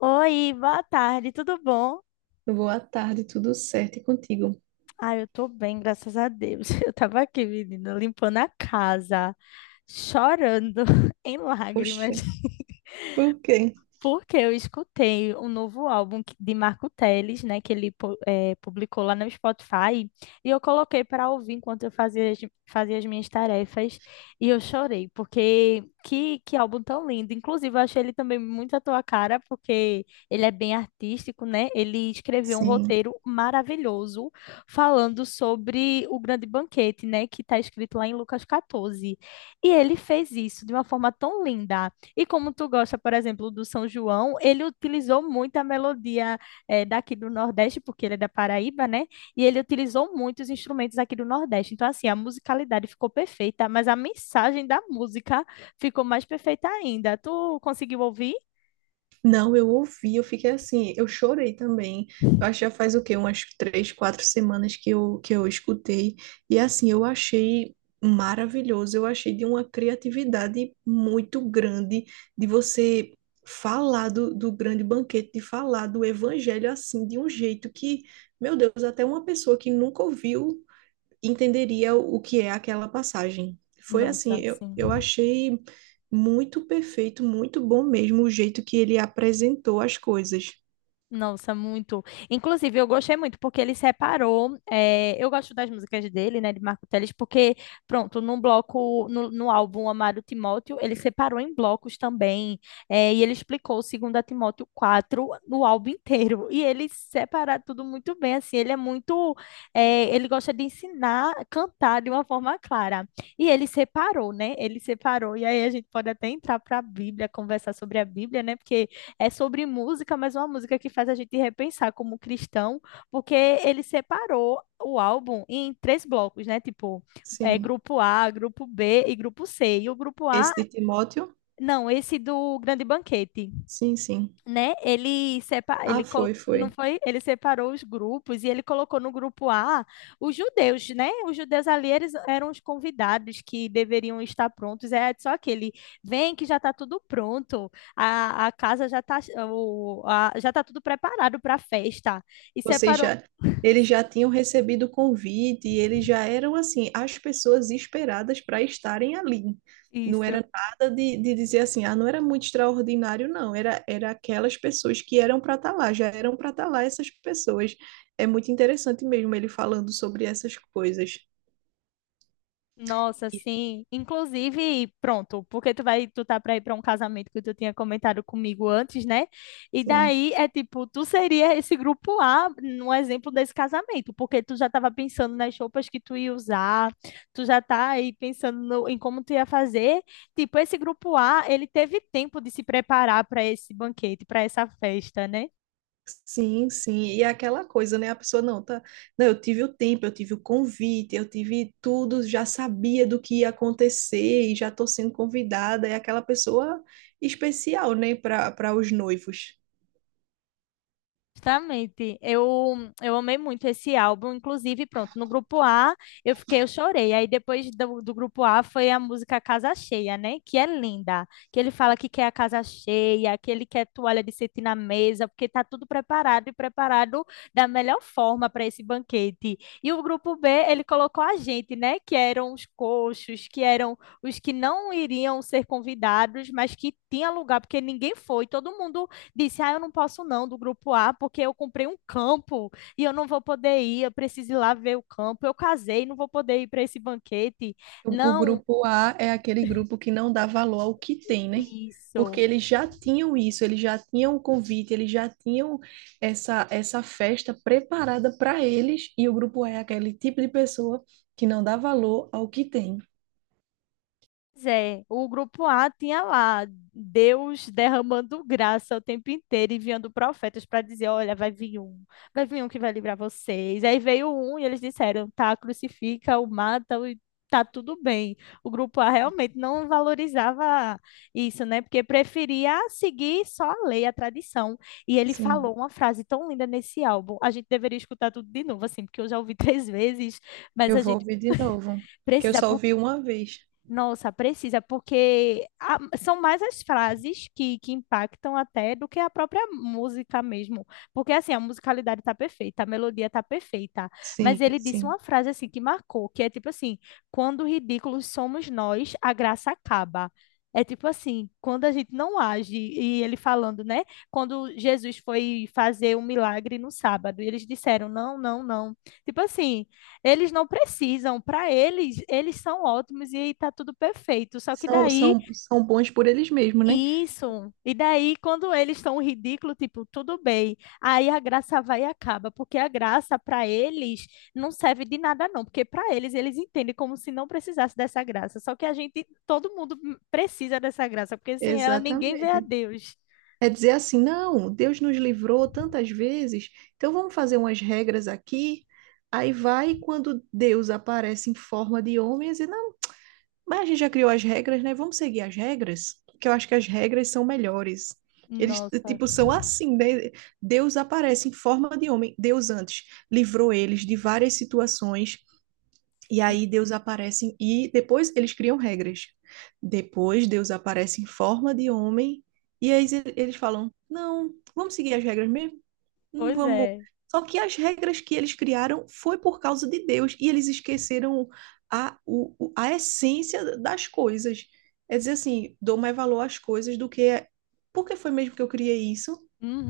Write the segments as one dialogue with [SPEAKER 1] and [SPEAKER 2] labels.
[SPEAKER 1] Oi, boa tarde, tudo bom?
[SPEAKER 2] Boa tarde, tudo certo e contigo?
[SPEAKER 1] Ah, eu tô bem, graças a Deus. Eu tava aqui, menina, limpando a casa, chorando em lágrimas.
[SPEAKER 2] Oxi, por quê?
[SPEAKER 1] Porque eu escutei um novo álbum de Marco Teles, né, que ele publicou lá no Spotify, e eu coloquei para ouvir enquanto eu fazia as minhas tarefas, e eu chorei, porque que álbum tão lindo. Inclusive, eu achei ele também muito à tua cara, porque ele é bem artístico, né? Ele escreveu um
[SPEAKER 2] Sim.
[SPEAKER 1] roteiro maravilhoso falando sobre o grande banquete, né, que está escrito lá em Lucas 14. E ele fez isso de uma forma tão linda. E como tu gosta, por exemplo, do São João, ele utilizou muito a melodia daqui do Nordeste, porque ele é da Paraíba, né? E ele utilizou muitos instrumentos aqui do Nordeste. Então, assim, a musicalidade ficou perfeita, mas a mensagem da música ficou mais perfeita ainda. Tu conseguiu ouvir?
[SPEAKER 2] Não, eu ouvi, eu fiquei assim, eu chorei também. Eu acho que já faz o quê? Umas 3, 4 semanas que eu escutei. E assim, eu achei maravilhoso, eu achei de uma criatividade muito grande de você falar do grande banquete, de falar do evangelho assim, de um jeito que, meu Deus, até uma pessoa que nunca ouviu entenderia o que é aquela passagem. Foi assim,
[SPEAKER 1] Nossa,
[SPEAKER 2] eu,
[SPEAKER 1] sim.
[SPEAKER 2] eu achei muito perfeito, muito bom mesmo o jeito que ele apresentou as coisas.
[SPEAKER 1] Nossa, muito. Inclusive, eu gostei muito porque ele separou. Eh, eu gosto das músicas dele, né, de Marco Teles, porque, pronto, num bloco, no álbum Amado Timóteo, ele separou em blocos também. Eh, e ele explicou o 2 Timóteo 4 no álbum inteiro. E ele separa tudo muito bem, assim. Ele é muito. Eh, ele gosta de ensinar a cantar de uma forma clara. E ele separou, né? Ele separou. E aí a gente pode até entrar para a Bíblia, conversar sobre a Bíblia, né? Porque é sobre música, mas é uma música que faz a gente repensar como cristão, porque ele separou o álbum em três blocos, né? Tipo, é,
[SPEAKER 2] Sim.
[SPEAKER 1] grupo A, grupo B e grupo C. E o grupo A,
[SPEAKER 2] Esse de Timóteo?
[SPEAKER 1] não, esse do Grande Banquete,
[SPEAKER 2] Sim, sim.
[SPEAKER 1] né? Ele separa,
[SPEAKER 2] Ah,
[SPEAKER 1] ele colo-
[SPEAKER 2] foi,
[SPEAKER 1] não
[SPEAKER 2] foi.
[SPEAKER 1] foi, ele separou os grupos e ele colocou no grupo A os judeus, né? Os judeus ali eles eram os convidados que deveriam estar prontos. É só que ele vem que já está tudo pronto, a casa já tá tudo preparado para a festa. E
[SPEAKER 2] Vocês
[SPEAKER 1] separou
[SPEAKER 2] já, eles já tinham recebido o convite, e eles já eram assim, as pessoas esperadas para estarem ali. Não
[SPEAKER 1] isso.
[SPEAKER 2] era nada de dizer assim, ah, não era muito extraordinário, não. Era aquelas pessoas que eram para estar lá, já eram para estar lá essas pessoas. É muito interessante mesmo ele falando sobre essas coisas.
[SPEAKER 1] Nossa, sim. Inclusive, pronto, porque tu tá pra ir pra um casamento que tu tinha comentado comigo antes, né? E
[SPEAKER 2] Sim.
[SPEAKER 1] daí é tipo, tu seria esse grupo A no exemplo desse casamento, porque tu já tava pensando nas roupas que tu ia usar, tu já tá aí pensando em como tu ia fazer. Tipo, esse grupo A, ele teve tempo de se preparar para esse banquete, para essa festa, né?
[SPEAKER 2] Sim, sim, e é aquela coisa, né? A pessoa não tá, não, eu tive o tempo, eu tive o convite, eu tive tudo, já sabia do que ia acontecer e já tô sendo convidada, é aquela pessoa especial, né, para os noivos.
[SPEAKER 1] Justamente, eu amei muito esse álbum, inclusive, pronto, no grupo A eu fiquei, eu chorei, aí depois do grupo A foi a música Casa Cheia, né, que é linda, que ele fala que quer a casa cheia, que ele quer toalha de cetim na mesa, porque tá tudo preparado e preparado da melhor forma para esse banquete, e o grupo B, ele colocou a gente, né, que eram os coxos, que eram os que não iriam ser convidados, mas que tinha lugar, porque ninguém foi, todo mundo disse: Ah, eu não posso não do grupo A, porque eu comprei um campo e eu não vou poder ir, eu preciso ir lá ver o campo. Eu casei, não vou poder ir para esse banquete.
[SPEAKER 2] O
[SPEAKER 1] Não,
[SPEAKER 2] grupo A é aquele grupo que não dá valor ao que tem, né? Porque
[SPEAKER 1] isso.
[SPEAKER 2] eles já tinham isso, eles já tinham o convite, eles já tinham essa festa preparada para eles, e o grupo A é aquele tipo de pessoa que não dá valor ao que tem.
[SPEAKER 1] Pois é, o grupo A tinha lá Deus derramando graça o tempo inteiro, enviando profetas para dizer: olha, vai vir um que vai livrar vocês. Aí veio um e eles disseram: tá, crucifica, o mata. Tá tudo bem. O grupo A realmente não valorizava isso, né? Porque preferia seguir só a lei, a tradição. E ele
[SPEAKER 2] Sim.
[SPEAKER 1] falou uma frase tão linda nesse álbum: a gente deveria escutar tudo de novo, assim, porque eu já ouvi três vezes, mas
[SPEAKER 2] Eu
[SPEAKER 1] a
[SPEAKER 2] vou
[SPEAKER 1] gente
[SPEAKER 2] ouvir de novo, que eu
[SPEAKER 1] precisa,
[SPEAKER 2] só ouvi uma vez.
[SPEAKER 1] nossa, precisa, porque são mais as frases que impactam até do que a própria música mesmo. Porque assim, a musicalidade tá perfeita, a melodia tá perfeita, mas
[SPEAKER 2] Sim,
[SPEAKER 1] ele disse
[SPEAKER 2] sim.
[SPEAKER 1] uma frase assim que marcou, que é tipo assim, quando ridículos somos nós, a graça acaba. É tipo assim, quando a gente não age, e ele falando, né? Quando Jesus foi fazer um milagre no sábado, e eles disseram, não, não, não. Tipo assim, eles não precisam, para eles, eles são ótimos e tá tudo perfeito. Só que
[SPEAKER 2] São,
[SPEAKER 1] daí,
[SPEAKER 2] são, são bons por eles mesmos, né?
[SPEAKER 1] isso. E daí, quando eles estão ridículo, tipo, tudo bem. Aí a graça vai e acaba, porque a graça para eles não serve de nada, não. Porque para eles, eles entendem como se não precisasse dessa graça. Só que a gente, todo mundo precisa dessa graça, porque sem ela ninguém vê a
[SPEAKER 2] Exatamente.
[SPEAKER 1] Deus.
[SPEAKER 2] É dizer assim, não, Deus nos livrou tantas vezes, então vamos fazer umas regras aqui. Aí vai quando Deus aparece em forma de homem, e diz, não, mas a gente já criou as regras, né? Vamos seguir as regras, porque eu acho que as regras são melhores. Eles,
[SPEAKER 1] Nossa.
[SPEAKER 2] tipo, são assim, né? Deus aparece em forma de homem. Deus antes livrou eles de várias situações. E aí Deus aparece e depois eles criam regras. Depois Deus aparece em forma de homem e aí eles falam: "Não, vamos seguir as regras mesmo". Não
[SPEAKER 1] Pois
[SPEAKER 2] vamos.
[SPEAKER 1] é.
[SPEAKER 2] Só que as regras que eles criaram foi por causa de Deus e eles esqueceram a essência das coisas. É dizer assim, dou mais valor às coisas do que. É-" Por que foi mesmo que eu criei isso?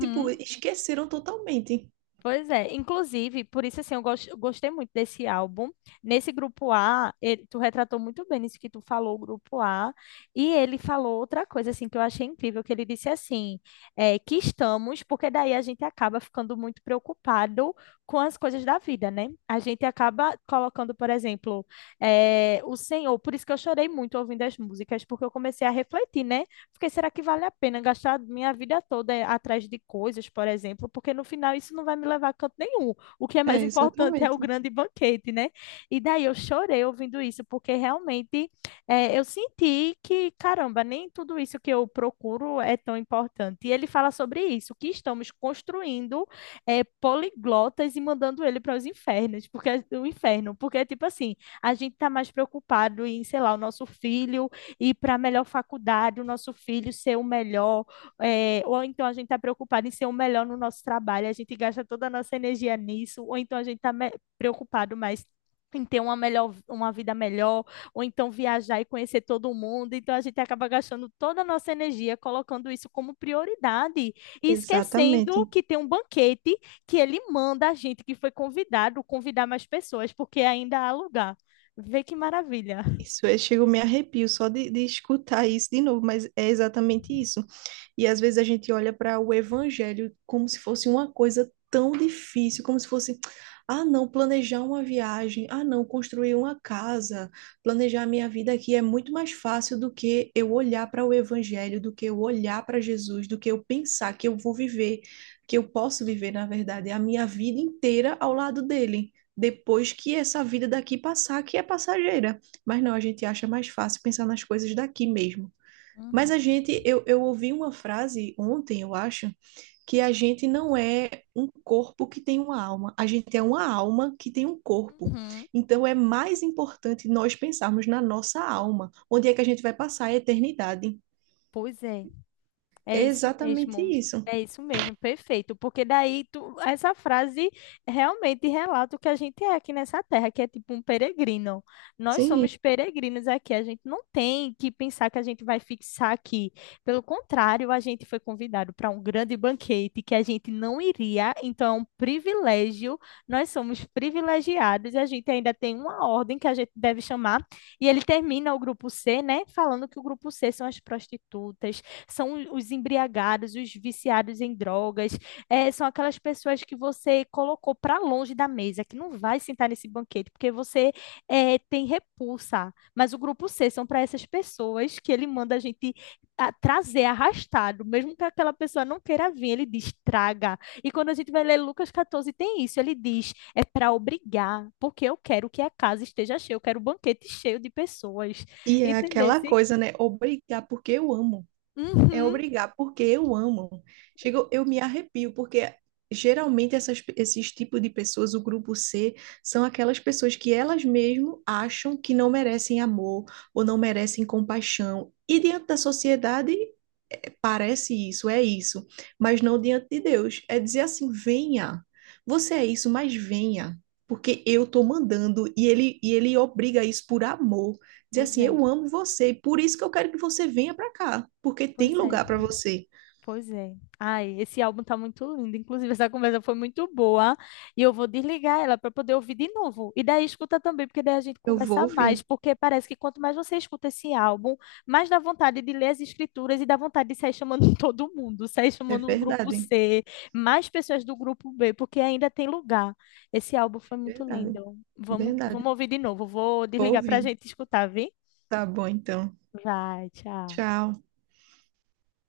[SPEAKER 2] Tipo, esqueceram totalmente.
[SPEAKER 1] Pois é, inclusive, por isso assim, eu gostei muito desse álbum. Nesse grupo A, tu retratou muito bem isso que tu falou, o grupo A, e ele falou outra coisa assim que eu achei incrível, que ele disse assim, é, que estamos, porque daí a gente acaba ficando muito preocupado com as coisas da vida, né? A gente acaba colocando, por exemplo, é, o Senhor, por isso que eu chorei muito ouvindo as músicas, porque eu comecei a refletir, né? Fiquei, será que vale a pena gastar minha vida toda atrás de coisas, por exemplo? Porque no final isso não vai me levar a canto nenhum. O que é mais
[SPEAKER 2] É,
[SPEAKER 1] importante é o
[SPEAKER 2] exatamente.
[SPEAKER 1] grande banquete, né? E daí eu chorei ouvindo isso, porque realmente é, eu senti que, caramba, nem tudo isso que eu procuro é tão importante. E ele fala sobre isso, que estamos construindo é, poliglotas e mandando ele para os infernos, porque o inferno, porque tipo assim, a gente tá mais preocupado em, sei lá, o nosso filho ir para a melhor faculdade, o nosso filho ser o melhor, é, ou então a gente está preocupado em ser o melhor no nosso trabalho, a gente gasta toda a nossa energia nisso, ou então a gente está preocupado mais em ter uma melhor, uma vida melhor, ou então viajar e conhecer todo mundo. Então a gente acaba gastando toda a nossa energia colocando isso como prioridade e esquecendo
[SPEAKER 2] Exatamente.
[SPEAKER 1] que tem um banquete que ele manda a gente que foi convidado convidar mais pessoas, porque ainda há lugar. Vê que maravilha.
[SPEAKER 2] Isso, eu chego, me arrepio só de escutar isso de novo, mas é exatamente isso. E às vezes a gente olha para o evangelho como se fosse uma coisa tão difícil, como se fosse, ah, não, planejar uma viagem, ah, não, construir uma casa, planejar a minha vida aqui é muito mais fácil do que eu olhar para o evangelho, do que eu olhar para Jesus, do que eu pensar que eu vou viver, que eu posso viver, na verdade, a minha vida inteira ao lado dele. Depois que essa vida daqui passar, que é passageira. Mas não, a gente acha mais fácil pensar nas coisas daqui mesmo. Mas a
[SPEAKER 1] Uhum.
[SPEAKER 2] gente, eu ouvi uma frase ontem, eu acho, que a gente não é um corpo que tem uma alma, a gente é uma alma que tem um corpo.
[SPEAKER 1] Uhum.
[SPEAKER 2] Então é mais importante nós pensarmos na nossa alma, onde é que a gente vai passar a eternidade.
[SPEAKER 1] Pois é, é
[SPEAKER 2] É
[SPEAKER 1] isso
[SPEAKER 2] exatamente
[SPEAKER 1] mesmo.
[SPEAKER 2] isso.
[SPEAKER 1] É isso mesmo, perfeito. Porque daí tu, essa frase realmente relata o que a gente é aqui nessa terra, que é tipo um peregrino. Nós
[SPEAKER 2] Sim,
[SPEAKER 1] somos peregrinos aqui, a gente não tem que pensar que a gente vai fixar aqui. Pelo contrário, a gente foi convidado para um grande banquete que a gente não iria, então é um privilégio. Nós somos privilegiados, e a gente ainda tem uma ordem que a gente deve chamar, e ele termina o grupo C, né, falando que o grupo C são as prostitutas, são os embriagados, os viciados em drogas, é, são aquelas pessoas que você colocou para longe da mesa, que não vai sentar nesse banquete, porque você é, tem repulsa. Mas o grupo C são para essas pessoas que ele manda a gente trazer arrastado, mesmo que aquela pessoa não queira vir, ele diz traga. E quando a gente vai ler Lucas 14, tem isso, ele diz é para obrigar, porque eu quero que a casa esteja cheia, eu quero o banquete cheio de pessoas.
[SPEAKER 2] e é aquela
[SPEAKER 1] Entendesse?
[SPEAKER 2] coisa, né? Obrigar porque eu amo. É
[SPEAKER 1] Uhum.
[SPEAKER 2] obrigar, porque eu amo. Chego, eu me arrepio, porque geralmente essas, esses tipos de pessoas, o grupo C, são aquelas pessoas que elas mesmo acham que não merecem amor ou não merecem compaixão. E diante da sociedade, parece isso, é isso, mas não diante de Deus. É dizer assim: venha, você é isso, mas venha, porque eu estou mandando e ele obriga isso por amor. Dizer
[SPEAKER 1] Pois
[SPEAKER 2] assim:
[SPEAKER 1] é,
[SPEAKER 2] eu amo você, e por isso que eu quero que você venha para cá, porque tem
[SPEAKER 1] pois é.
[SPEAKER 2] lugar para você.
[SPEAKER 1] Pois é. Ai, esse álbum tá muito lindo. Inclusive, essa conversa foi muito boa. E eu vou desligar ela para poder ouvir de novo. E daí escuta também, porque daí a gente
[SPEAKER 2] Eu vou
[SPEAKER 1] conversa mais.
[SPEAKER 2] ouvir,
[SPEAKER 1] Porque parece que quanto mais você escuta esse álbum, mais dá vontade de ler as escrituras e dá vontade de sair chamando todo mundo, sair
[SPEAKER 2] é
[SPEAKER 1] chamando o grupo
[SPEAKER 2] verdade,
[SPEAKER 1] C, mais pessoas do grupo B, porque ainda tem lugar. Esse álbum foi muito
[SPEAKER 2] verdade,
[SPEAKER 1] lindo.
[SPEAKER 2] verdade.
[SPEAKER 1] Vamos ouvir de novo. Vou
[SPEAKER 2] Vou
[SPEAKER 1] desligar para a
[SPEAKER 2] ouvir.
[SPEAKER 1] gente escutar, viu?
[SPEAKER 2] Tá bom, então.
[SPEAKER 1] Vai, tchau.
[SPEAKER 2] Tchau.